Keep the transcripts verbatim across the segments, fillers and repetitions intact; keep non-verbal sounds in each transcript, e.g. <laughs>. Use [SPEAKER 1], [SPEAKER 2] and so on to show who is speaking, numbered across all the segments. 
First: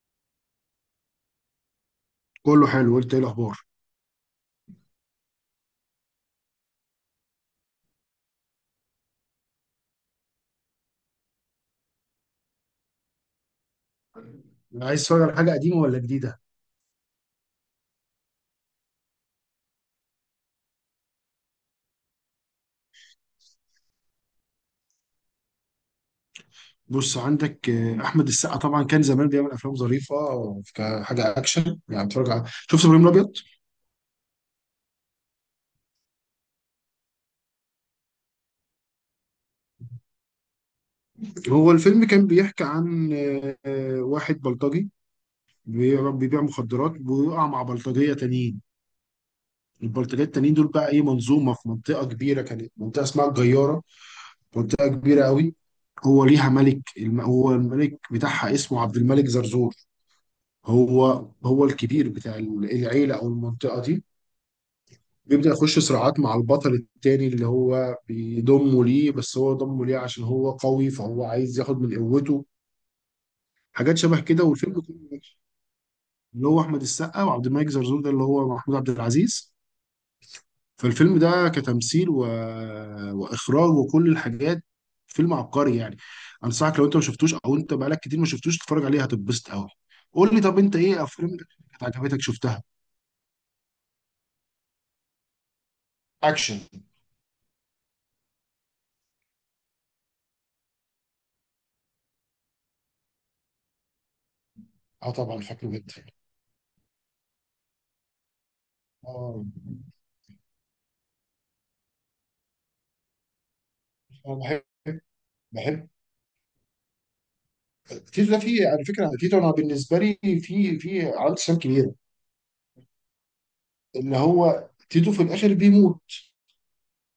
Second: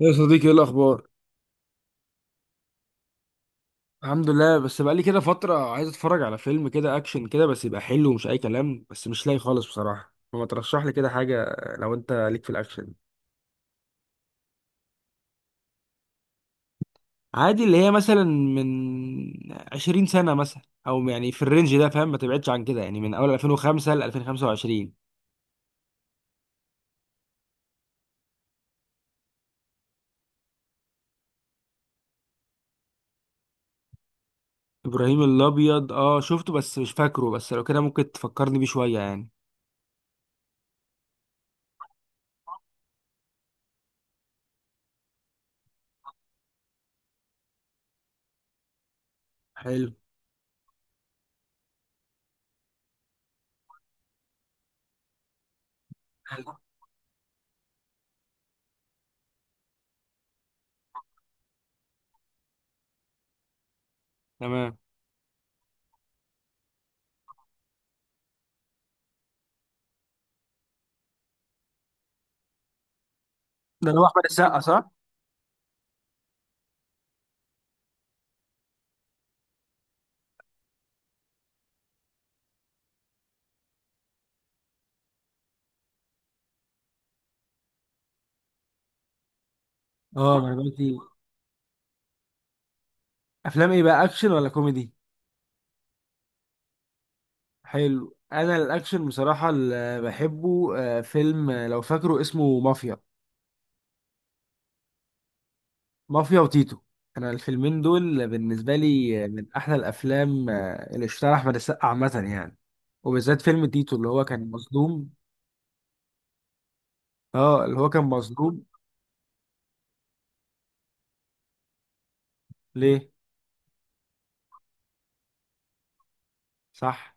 [SPEAKER 1] يا صديقي ايه الاخبار؟
[SPEAKER 2] كله حلو، قلت ايه الاخبار؟
[SPEAKER 1] الحمد لله، بس بقالي كده فتره عايز اتفرج على فيلم كده اكشن كده، بس يبقى حلو ومش اي كلام، بس مش لاقي خالص بصراحه. فما ترشح لي كده حاجه لو انت ليك في الاكشن؟
[SPEAKER 2] عايز تتفرج على حاجه قديمه ولا جديده؟
[SPEAKER 1] عادي، اللي هي مثلا من عشرين سنه مثلا، او يعني في الرينج ده فاهم، ما تبعدش عن كده يعني، من اول ألفين وخمسة ل ألفين وخمسة وعشرين.
[SPEAKER 2] بص عندك، آه، احمد السقا طبعا كان زمان بيعمل افلام ظريفه. كحاجه اكشن يعني، اتفرج على شفت ابراهيم الابيض؟
[SPEAKER 1] ابراهيم الابيض اه شفته بس مش فاكره، بس لو كده ممكن تفكرني بيه شويه يعني.
[SPEAKER 2] هو الفيلم كان بيحكي عن آه، آه، واحد بلطجي بي- بيبيع مخدرات، ويقع مع بلطجيه تانيين.
[SPEAKER 1] حلو.
[SPEAKER 2] البلطجيه التانيين دول بقى ايه، منظومه في منطقه كبيره، كانت منطقه اسمها الجياره. منطقه كبيره قوي. هو ليها
[SPEAKER 1] حلو.
[SPEAKER 2] ملك الم- هو الملك بتاعها اسمه عبد الملك زرزور. هو هو الكبير بتاع العيلة أو المنطقة دي.
[SPEAKER 1] تمام.
[SPEAKER 2] بيبدأ يخش صراعات مع البطل التاني اللي هو بيضمه ليه، بس هو ضمه ليه عشان هو قوي، فهو عايز ياخد من قوته.
[SPEAKER 1] ده
[SPEAKER 2] حاجات
[SPEAKER 1] اللي هو
[SPEAKER 2] شبه
[SPEAKER 1] احمد
[SPEAKER 2] كده،
[SPEAKER 1] السقا
[SPEAKER 2] والفيلم
[SPEAKER 1] صح؟
[SPEAKER 2] كله أكشن. اللي هو أحمد السقا، وعبد الملك زرزور ده اللي هو محمود عبد العزيز. فالفيلم ده كتمثيل و... وإخراج وكل الحاجات. فيلم عبقري يعني. أنصحك لو أنت ما شفتوش، أو أنت بقالك كتير ما شفتوش، تتفرج عليه هتتبسط قوي. قول
[SPEAKER 1] اه،
[SPEAKER 2] لي،
[SPEAKER 1] ما انا
[SPEAKER 2] طب
[SPEAKER 1] بقول
[SPEAKER 2] أنت
[SPEAKER 1] كتير.
[SPEAKER 2] إيه أفلام كانت عجبتك شفتها؟
[SPEAKER 1] افلام ايه بقى؟ اكشن ولا كوميدي؟
[SPEAKER 2] اكشن.
[SPEAKER 1] حلو. انا الاكشن بصراحه اللي بحبه. آه، فيلم آه، لو فاكره اسمه مافيا.
[SPEAKER 2] اه، طبعا فاكره جدا.
[SPEAKER 1] مافيا وتيتو. انا الفيلمين دول بالنسبه لي آه،
[SPEAKER 2] اه،
[SPEAKER 1] من احلى الافلام آه، اللي اشتغل احمد السقا عامه يعني. وبالذات فيلم تيتو اللي هو
[SPEAKER 2] انا
[SPEAKER 1] كان
[SPEAKER 2] بحب
[SPEAKER 1] مظلوم.
[SPEAKER 2] بحب
[SPEAKER 1] اه اللي هو كان
[SPEAKER 2] تيتو ده.
[SPEAKER 1] مظلوم.
[SPEAKER 2] فيه على فكره تيتو، انا بالنسبه لي في في عنده سام كبيره.
[SPEAKER 1] ليه؟
[SPEAKER 2] اللي هو تيتو في الاخر بيموت.
[SPEAKER 1] صح.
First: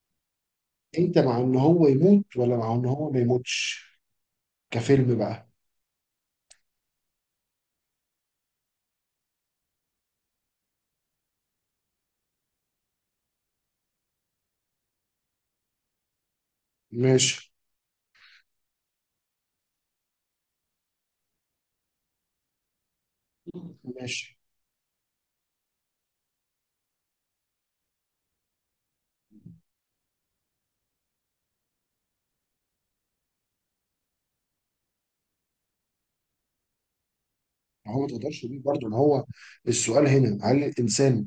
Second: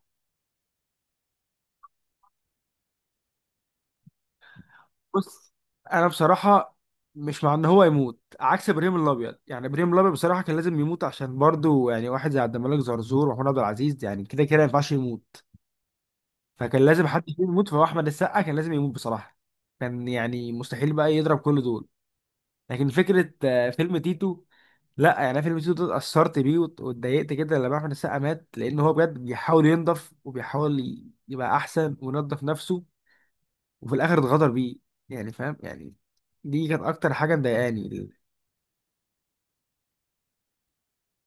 [SPEAKER 2] انت مع ان هو يموت ولا مع ان هو ما يموتش، كفيلم بقى؟
[SPEAKER 1] بص، انا بصراحه مش مع ان هو يموت، عكس ابراهيم الابيض. يعني ابراهيم الابيض بصراحه كان لازم يموت، عشان برضه يعني واحد زي عبد الملك زرزور ومحمود عبد العزيز يعني كده كده ما ينفعش يموت. فكان لازم حد
[SPEAKER 2] ماشي،
[SPEAKER 1] فيهم يموت، فهو احمد السقا كان لازم يموت بصراحه. كان يعني مستحيل بقى يضرب كل دول. لكن فكره آه، فيلم
[SPEAKER 2] ماشي.
[SPEAKER 1] تيتو، لا يعني أنا فيلم تيتو ده اتأثرت بيه وات- واتضايقت جدا لما احمد السقا مات، لان هو بجد بيحاول ينضف وبيحاول ي- يبقى احسن وينضف نفسه، وفي الاخر اتغدر بيه. يعني فاهم يعني، دي كانت اكتر حاجه
[SPEAKER 2] ما هو ما
[SPEAKER 1] مضايقاني.
[SPEAKER 2] تقدرش تقول برضه ان هو، السؤال هنا هل الانسان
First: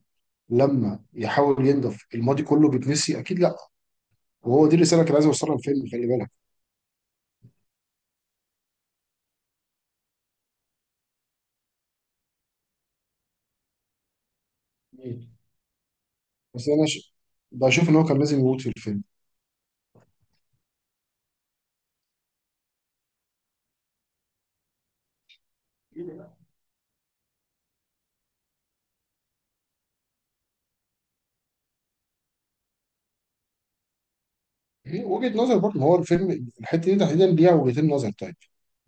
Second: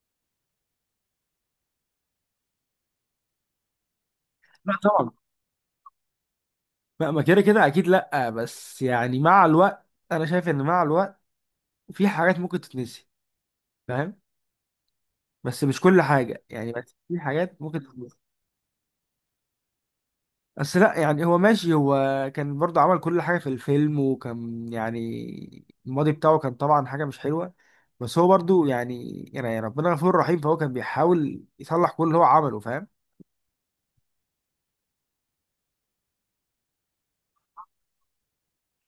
[SPEAKER 2] لما يحاول ينضف الماضي كله بيتنسي؟ اكيد لا. وهو دي
[SPEAKER 1] لا
[SPEAKER 2] الرساله اللي
[SPEAKER 1] طبعا،
[SPEAKER 2] كان عايز يوصلها الفيلم، خلي بالك.
[SPEAKER 1] ما ما كده كده اكيد لا، بس يعني مع الوقت، انا شايف ان مع الوقت في حاجات ممكن تتنسي، فاهم.
[SPEAKER 2] مم.
[SPEAKER 1] بس مش كل حاجه
[SPEAKER 2] بس
[SPEAKER 1] يعني،
[SPEAKER 2] انا
[SPEAKER 1] بس
[SPEAKER 2] ش...
[SPEAKER 1] في حاجات ممكن
[SPEAKER 2] بشوف ان هو
[SPEAKER 1] تخلص.
[SPEAKER 2] كان لازم يموت في الفيلم.
[SPEAKER 1] بس لا يعني، هو ماشي، هو كان برضه عمل كل حاجه في الفيلم، وكان يعني الماضي بتاعه كان طبعا حاجه مش حلوه، بس هو برضه يعني يعني ربنا غفور رحيم، فهو كان بيحاول يصلح كل اللي هو عمله، فاهم.
[SPEAKER 2] هي وجهة نظر برضه، ما هو الفيلم الحتة دي تحديدا ليها وجهتين نظر. طيب،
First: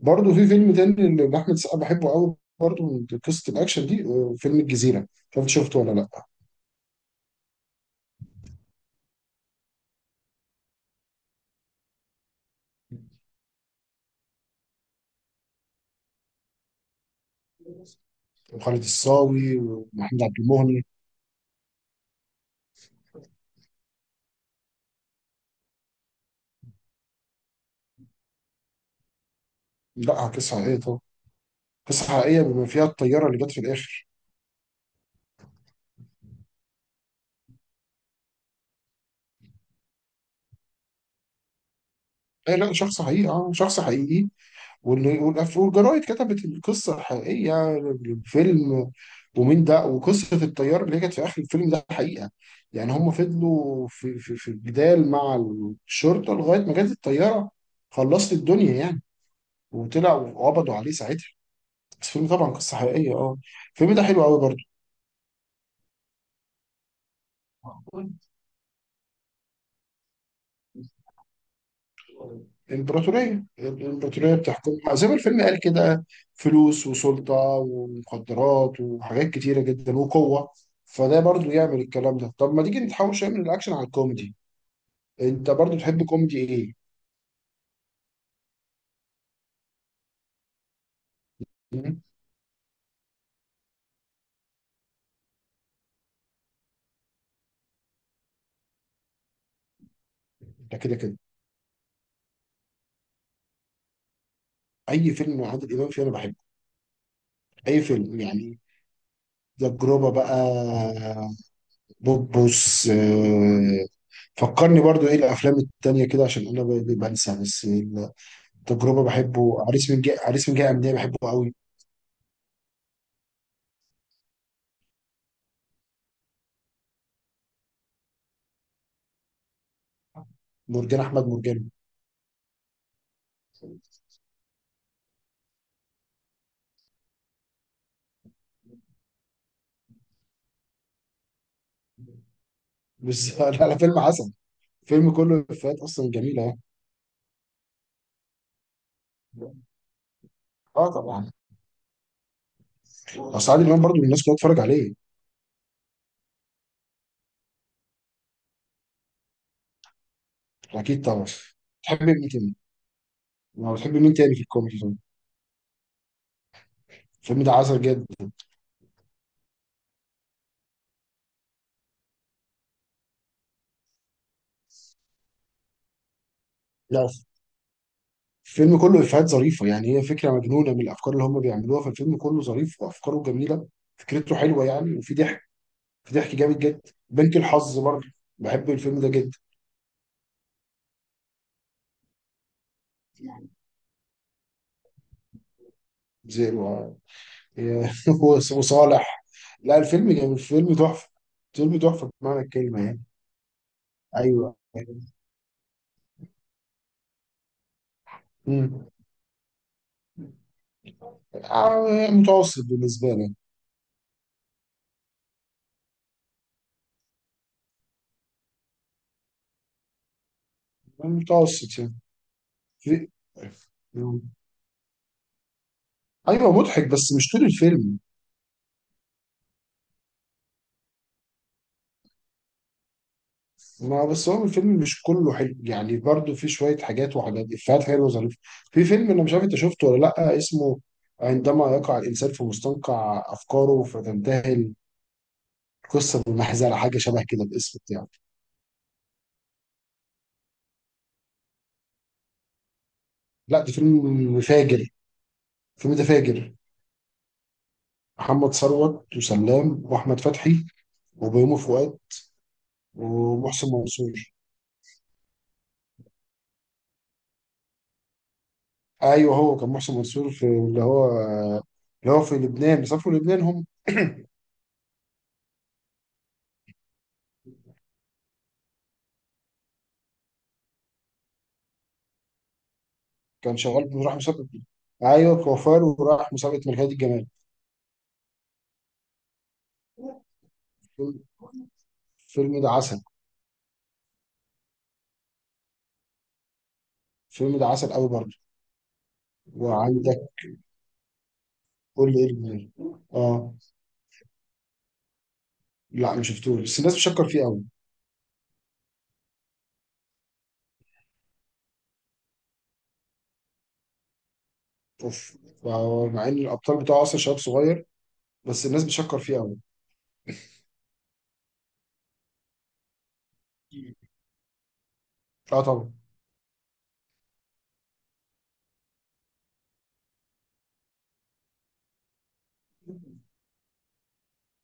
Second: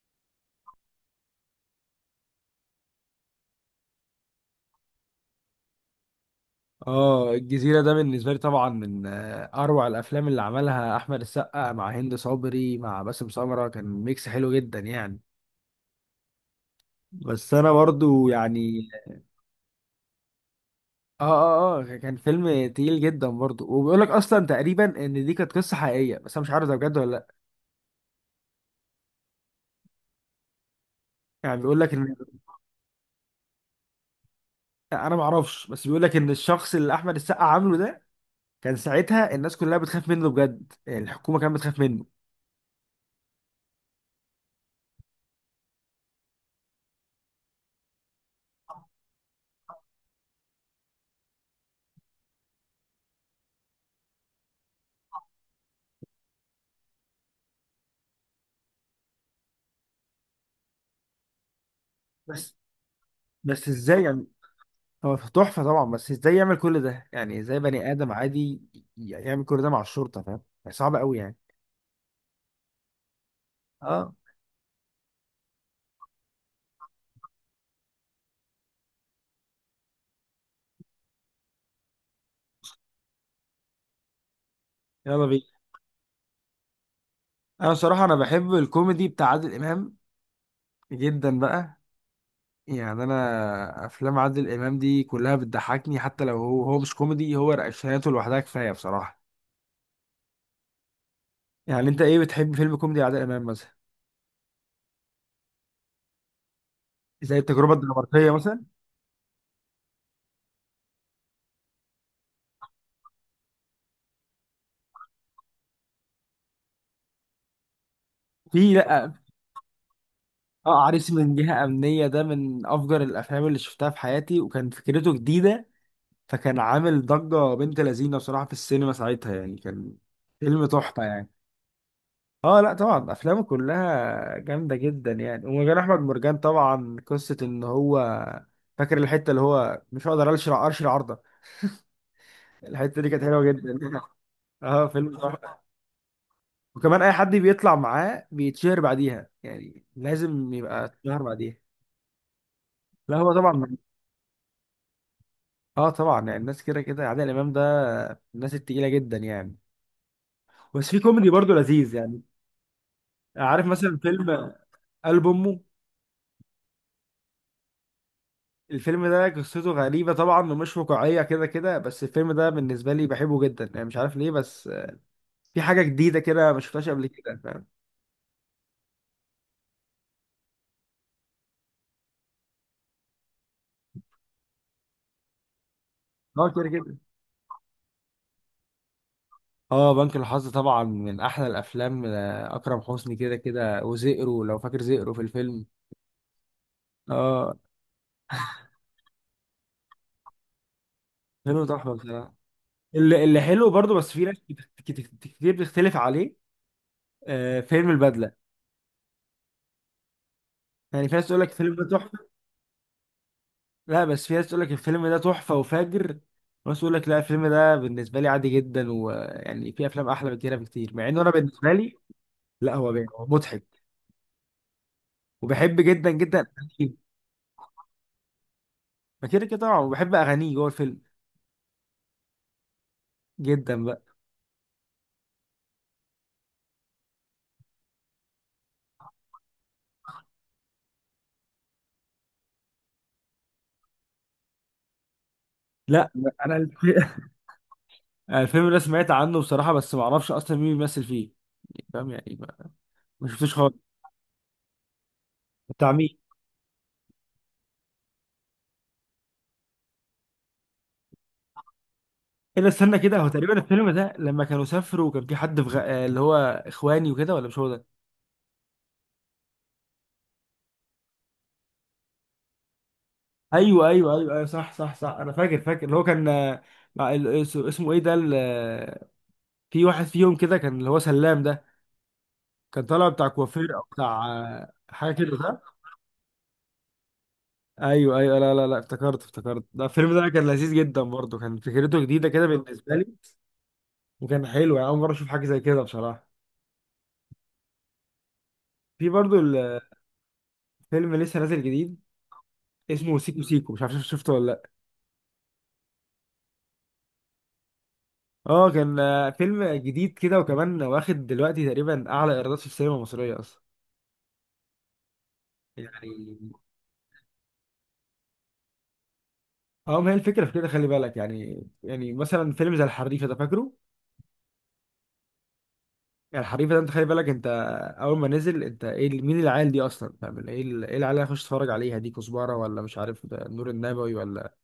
[SPEAKER 2] برضه في فيلم تاني لأحمد السقا بحبه قوي، برضه من قصة الأكشن دي، آه، فيلم الجزيرة. مش عارف شفته ولا لأ.
[SPEAKER 1] اه الجزيرة ده بالنسبة لي طبعا من آه، أروع الأفلام اللي عملها أحمد السقا مع هند صبري مع باسم سمرة، كان ميكس حلو جدا يعني. بس أنا برضو
[SPEAKER 2] وخالد
[SPEAKER 1] يعني
[SPEAKER 2] الصاوي ومحمد عبد المهني.
[SPEAKER 1] اه. اه اه كان فيلم تقيل جدا برضه، وبيقول لك اصلا تقريبا ان دي كانت قصه حقيقيه، بس انا مش عارف ده بجد ولا لا.
[SPEAKER 2] لا، قصة حقيقية طبعا.
[SPEAKER 1] يعني بيقول لك
[SPEAKER 2] قصة
[SPEAKER 1] ان،
[SPEAKER 2] حقيقية بما فيها الطيارة اللي جت في الآخر.
[SPEAKER 1] انا ما اعرفش، بس بيقول لك ان الشخص اللي احمد السقا عامله ده كان ساعتها الناس كلها بتخاف منه بجد، يعني الحكومه كانت بتخاف منه.
[SPEAKER 2] أي لا، شخص حقيقي، اه شخص حقيقي. واللي- والأف- والجرايد كتبت القصة الحقيقية للفيلم. ومين ده، وقصة الطيار اللي هي كانت في آخر الفيلم ده حقيقة. يعني هم فضلوا في في في الجدال مع الشرطة لغاية ما جت الطيارة. خلصت الدنيا يعني. وطلعوا وقبضوا عليه ساعتها. بس الفيلم طبعا
[SPEAKER 1] بس،
[SPEAKER 2] قصة حقيقية، اه.
[SPEAKER 1] بس
[SPEAKER 2] الفيلم
[SPEAKER 1] ازاي
[SPEAKER 2] ده حلو
[SPEAKER 1] يعني؟
[SPEAKER 2] قوي
[SPEAKER 1] هو تحفه طبعا، بس ازاي يعمل كل ده يعني؟ ازاي بني
[SPEAKER 2] برضه.
[SPEAKER 1] ادم عادي يعمل كل ده مع الشرطه؟ فاهم يعني؟ صعب قوي يعني.
[SPEAKER 2] الإمبراطورية
[SPEAKER 1] اه
[SPEAKER 2] الإمبراطورية بتحكمها زي ما الفيلم قال كده: فلوس وسلطة ومخدرات وحاجات كتيرة جدا وقوة. فده برضو يعمل الكلام ده. طب ما تيجي نتحول شوية من الأكشن على الكوميدي.
[SPEAKER 1] يلا بينا.
[SPEAKER 2] أنت برضو تحب كوميدي إيه؟
[SPEAKER 1] انا صراحه انا بحب الكوميدي بتاع عادل امام جدا بقى.
[SPEAKER 2] مم؟
[SPEAKER 1] يعني انا افلام عادل امام دي كلها بتضحكني، حتى لو هو هو مش كوميدي، هو رقشاته لوحدها كفايه بصراحه.
[SPEAKER 2] ده كده كده.
[SPEAKER 1] يعني انت ايه بتحب فيلم كوميدي عادل امام مثلا؟
[SPEAKER 2] أي فيلم مع عادل إمام فيه أنا بحبه.
[SPEAKER 1] زي التجربه
[SPEAKER 2] أي فيلم
[SPEAKER 1] الدنماركيه
[SPEAKER 2] يعني.
[SPEAKER 1] مثلا.
[SPEAKER 2] تجربة بقى، بوبوس آه، فكرني برضو إيه الأفلام التانية كده، عشان أنا ب- بنسى بس.
[SPEAKER 1] في،
[SPEAKER 2] التجربة
[SPEAKER 1] لا.
[SPEAKER 2] بحبه، عريس من جهة عريس من جهة
[SPEAKER 1] اه
[SPEAKER 2] أمنية
[SPEAKER 1] عريس
[SPEAKER 2] بحبه
[SPEAKER 1] من
[SPEAKER 2] قوي.
[SPEAKER 1] جهه امنيه ده من افجر الافلام اللي شفتها في حياتي، وكان فكرته جديده، فكان عامل ضجه بنت لذينه بصراحه في السينما ساعتها يعني. كان فيلم
[SPEAKER 2] مرجان
[SPEAKER 1] تحفه
[SPEAKER 2] احمد
[SPEAKER 1] يعني.
[SPEAKER 2] مرجان.
[SPEAKER 1] اه لا طبعا افلامه كلها جامده جدا يعني، ومجال احمد مرجان طبعا قصه ان هو، فاكر الحته اللي هو مش هقدر اشرع ارشي عرضه؟ الحته دي كانت
[SPEAKER 2] بس
[SPEAKER 1] حلوه
[SPEAKER 2] <laughs> على فيلم
[SPEAKER 1] جدا <laughs>
[SPEAKER 2] عسل.
[SPEAKER 1] اه
[SPEAKER 2] فيلم
[SPEAKER 1] فيلم
[SPEAKER 2] كله
[SPEAKER 1] تحفة.
[SPEAKER 2] افيهات اصلا جميله يعني.
[SPEAKER 1] وكمان اي حد بيطلع معاه بيتشهر بعديها، يعني لازم يبقى
[SPEAKER 2] اه
[SPEAKER 1] اتشهر
[SPEAKER 2] طبعا.
[SPEAKER 1] بعديها. لا هو
[SPEAKER 2] اصل عادل
[SPEAKER 1] طبعا.
[SPEAKER 2] امام برضو الناس كلها تتفرج عليه.
[SPEAKER 1] اه طبعا، يعني الناس كده كده عادل امام ده من الناس التقيله جدا يعني. بس في
[SPEAKER 2] اكيد طبعا.
[SPEAKER 1] كوميدي برضه لذيذ
[SPEAKER 2] تحب
[SPEAKER 1] يعني.
[SPEAKER 2] مين تاني؟
[SPEAKER 1] عارف
[SPEAKER 2] ما بتحب
[SPEAKER 1] مثلا
[SPEAKER 2] مين تاني في
[SPEAKER 1] فيلم
[SPEAKER 2] الكوميدي طيب؟
[SPEAKER 1] قلب امه؟
[SPEAKER 2] الفيلم ده عسل جدا.
[SPEAKER 1] الفيلم ده قصته غريبة طبعا ومش واقعية كده كده، بس الفيلم ده بالنسبة لي بحبه جدا يعني، مش عارف ليه، بس في حاجة جديدة كده ما شفتهاش قبل
[SPEAKER 2] لا،
[SPEAKER 1] كده، فاهم.
[SPEAKER 2] الفيلم كله افيهات ظريفه يعني، هي فكره مجنونه من الافكار اللي هم بيعملوها. فالفيلم كله ظريف وافكاره جميله. فكرته حلوه يعني، وفي ضحك. في ضحك
[SPEAKER 1] اه
[SPEAKER 2] جامد
[SPEAKER 1] كده
[SPEAKER 2] جدا.
[SPEAKER 1] كده.
[SPEAKER 2] بنك الحظ برضه، بحب الفيلم ده جدا.
[SPEAKER 1] اه بنك الحظ طبعا من أحلى الأفلام. آه، أكرم حسني كده كده، وزئرو لو فاكر زئرو في الفيلم.
[SPEAKER 2] زي
[SPEAKER 1] اه
[SPEAKER 2] <laughs> وصالح. لا، الفيلم جميل، الفيلم تحفة.
[SPEAKER 1] فيلم
[SPEAKER 2] الفيلم
[SPEAKER 1] تحفة
[SPEAKER 2] تحفة
[SPEAKER 1] بصراحة.
[SPEAKER 2] بمعنى الكلمة يعني.
[SPEAKER 1] اللي اللي حلو برضه، بس في ناس
[SPEAKER 2] أيوه.
[SPEAKER 1] كت- كت- كتير بتختلف عليه. آه فيلم البدلة،
[SPEAKER 2] مم.
[SPEAKER 1] يعني في ناس تقول لك الفيلم ده
[SPEAKER 2] آه،
[SPEAKER 1] تحفة.
[SPEAKER 2] متوسط بالنسبة لي.
[SPEAKER 1] لا، بس في ناس تقول لك الفيلم ده تحفة وفاجر، وناس تقول لك لا، الفيلم ده بالنسبة لي عادي جدا، ويعني في أفلام أحلى من كده بكتير، مع إنه أنا بالنسبة
[SPEAKER 2] متوسط
[SPEAKER 1] لي،
[SPEAKER 2] يعني.
[SPEAKER 1] لا هو باين
[SPEAKER 2] في...
[SPEAKER 1] هو مضحك، وبحب جدا جدا
[SPEAKER 2] أيوه، مضحك
[SPEAKER 1] أغانيه.
[SPEAKER 2] بس مش طول الفيلم.
[SPEAKER 1] ما كده كده طبعا، وبحب أغانيه جوه الفيلم جدا بقى.
[SPEAKER 2] ما بس هو الفيلم مش كله حلو يعني، برضو في شوية حاجات، وحاجات إفيهات حلوة وظريفة. في فيلم أنا مش عارف أنت شفته ولا لأ، اسمه: عندما يقع الإنسان في مستنقع أفكاره فتنتهي
[SPEAKER 1] لا
[SPEAKER 2] القصة
[SPEAKER 1] أنا
[SPEAKER 2] بالمحزلة،
[SPEAKER 1] الف-
[SPEAKER 2] حاجة شبه
[SPEAKER 1] <laughs>
[SPEAKER 2] كده الاسم بتاعه.
[SPEAKER 1] أنا الفيلم ده سمعت عنه بصراحة، بس ما أعرفش أصلا مين بيمثل فيه. يعني فاهم يعني، ما ما شفتوش
[SPEAKER 2] لا، ده
[SPEAKER 1] خالص.
[SPEAKER 2] فيلم فاجر،
[SPEAKER 1] بتاع
[SPEAKER 2] في ده
[SPEAKER 1] مين؟
[SPEAKER 2] فاجر. محمد ثروت وسلام واحمد فتحي وبيومي فؤاد
[SPEAKER 1] إلا استنى كده، هو تقريبا
[SPEAKER 2] ومحسن
[SPEAKER 1] الفيلم ده
[SPEAKER 2] منصور.
[SPEAKER 1] لما كانوا سافروا وكان في حد في غ... اللي هو إخواني وكده، ولا مش هو ده؟
[SPEAKER 2] ايوه، هو كان محسن منصور في اللي هو، اللي هو في لبنان، بيسافروا لبنان هم
[SPEAKER 1] ايوه ايوه ايوه
[SPEAKER 2] <clears throat>
[SPEAKER 1] ايوه، صح صح صح، انا فاكر فاكر. اللي هو كان آه، مع ال- اس- اسمه ايه ده ال- آه، في واحد فيهم كده كان اللي هو سلام ده، كان طالع بتاع
[SPEAKER 2] كان
[SPEAKER 1] كوافير او
[SPEAKER 2] شغال، راح
[SPEAKER 1] بتاع
[SPEAKER 2] مسابقه.
[SPEAKER 1] آه، حاجه كده
[SPEAKER 2] ايوه،
[SPEAKER 1] صح؟
[SPEAKER 2] كوفار وراح مسابقه ملكية الجمال.
[SPEAKER 1] ايوه ايوه. لا لا لا افتكرت افتكرت. ده الفيلم ده كان لذيذ جدا برضه، كان فكرته جديده كده
[SPEAKER 2] الفيلم ده
[SPEAKER 1] بالنسبه
[SPEAKER 2] عسل.
[SPEAKER 1] لي، وكان حلو يعني، اول مره اشوف حاجه زي كده بصراحه.
[SPEAKER 2] الفيلم ده عسل قوي برضه.
[SPEAKER 1] في برضه
[SPEAKER 2] وعندك،
[SPEAKER 1] الفيلم لسه نازل جديد
[SPEAKER 2] قول لي ايه اللي-
[SPEAKER 1] اسمه سيكو
[SPEAKER 2] اه
[SPEAKER 1] سيكو، مش عارف شفته ولا لا.
[SPEAKER 2] لا، ما شفتوش، بس الناس بتشكر فيه قوي.
[SPEAKER 1] اه كان آه، فيلم جديد كده، وكمان واخد دلوقتي تقريبا اعلى ايرادات في السينما المصريه اصلا
[SPEAKER 2] اوف.
[SPEAKER 1] يعني.
[SPEAKER 2] مع ان الابطال بتاعه اصلا شباب صغير، بس الناس بتشكر فيه قوي.
[SPEAKER 1] اه ما هي الفكره في كده، خلي بالك يعني، يعني مثلا فيلم زي الحريفه ده فاكره؟
[SPEAKER 2] اه طبعا.
[SPEAKER 1] يعني الحريفه ده انت خلي بالك، انت اول ما نزل انت ايه، ال- مين العيال دي اصلا؟ فاهم، ال- ايه ال- ايه العيال اللي هخش اتفرج عليها دي؟ كزبره ولا مش عارف ده نور النبوي ولا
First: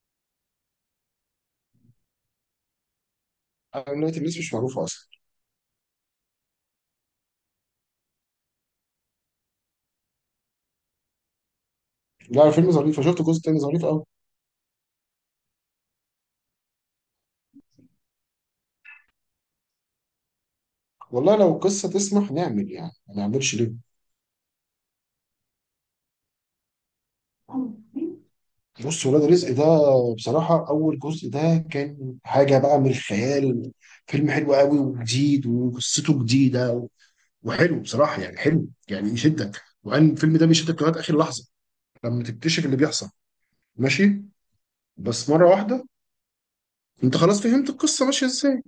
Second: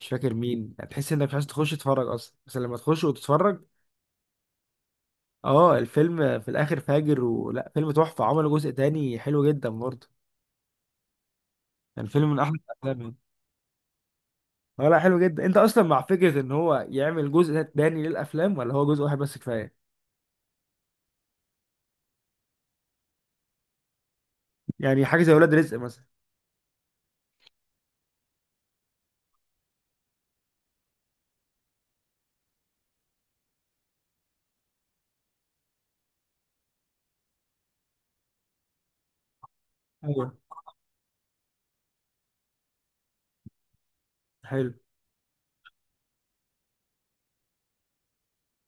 [SPEAKER 1] مش فاكر مين، يعني تحس انك مش عايز تخش تتفرج اصلا، بس لما تخش وتتفرج،
[SPEAKER 2] نهاية. الناس مش معروفة أصلا.
[SPEAKER 1] اه الفيلم في الاخر فاجر ولا فيلم تحفه. عملوا جزء تاني حلو جدا برضه، يعني فيلم من
[SPEAKER 2] لا،
[SPEAKER 1] احلى
[SPEAKER 2] الفيلم ظريف،
[SPEAKER 1] الافلام
[SPEAKER 2] أنا
[SPEAKER 1] يعني.
[SPEAKER 2] شفت الجزء التاني ظريف أوي.
[SPEAKER 1] اه لا حلو جدا. انت اصلا مع فكره ان هو يعمل جزء تاني للافلام، ولا هو جزء واحد بس كفايه؟
[SPEAKER 2] والله لو القصة تسمح نعمل، يعني ما نعملش ليه.
[SPEAKER 1] يعني حاجه زي ولاد رزق مثلا.
[SPEAKER 2] بص، ولاد رزق ده بصراحة أول جزء ده كان حاجة بقى من الخيال. فيلم حلو قوي وجديد وقصته جديدة، وحلو بصراحة، يعني حلو يعني يشدك، وأن
[SPEAKER 1] ايوه.
[SPEAKER 2] الفيلم ده بيشدك لغاية آخر لحظة لما تكتشف اللي بيحصل. ماشي.
[SPEAKER 1] حلو.
[SPEAKER 2] بس مرة واحدة، أنت خلاص فهمت القصة ماشية إزاي.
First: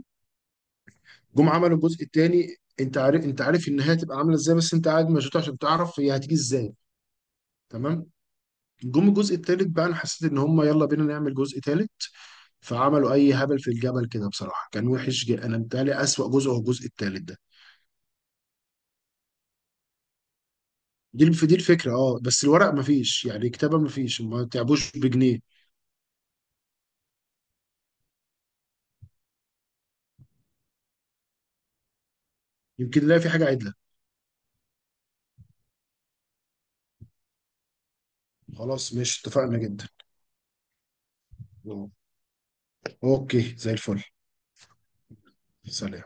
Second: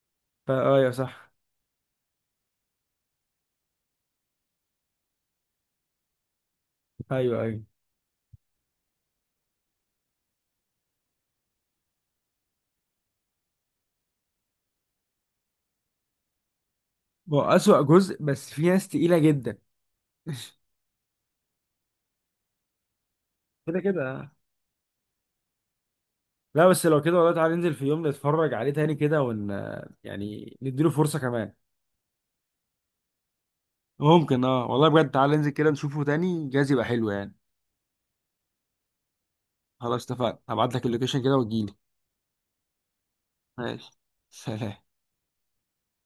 [SPEAKER 1] فا ايوه صح.
[SPEAKER 2] جم عملوا الجزء الثاني، انت عارف انت عارف النهايه هتبقى عامله ازاي، بس انت قاعد مشدود عشان تعرف هي هتيجي ازاي.
[SPEAKER 1] ايوه ايوه.
[SPEAKER 2] تمام. جم الجزء الثالث بقى، انا حسيت ان هم يلا بينا نعمل جزء ثالث، فعملوا اي هبل في الجبل كده. بصراحه كان وحش جدا، انا متهيألي اسوأ جزء هو الجزء الثالث ده.
[SPEAKER 1] هو أسوأ جزء، بس في ناس تقيلة جدا <laughs>
[SPEAKER 2] دي الف- دي الفكره، اه، بس الورق مفيش، يعني الكتابه
[SPEAKER 1] كده
[SPEAKER 2] مفيش،
[SPEAKER 1] كده.
[SPEAKER 2] ما تعبوش بجنيه.
[SPEAKER 1] لا بس لو كده والله تعالى ننزل في يوم نتفرج عليه تاني كده، ون يعني نديله فرصة كمان.
[SPEAKER 2] يمكن نلاقي في حاجه عدله.
[SPEAKER 1] ممكن اه، والله بجد تعالى ننزل كده نشوفه تاني، جايز يبقى حلو يعني.
[SPEAKER 2] خلاص ماشي، اتفقنا جدا.
[SPEAKER 1] خلاص اتفقنا، هبعت لك اللوكيشن كده وتجيلي.
[SPEAKER 2] اوكي زي
[SPEAKER 1] ماشي.
[SPEAKER 2] الفل.
[SPEAKER 1] سلام.
[SPEAKER 2] سلام.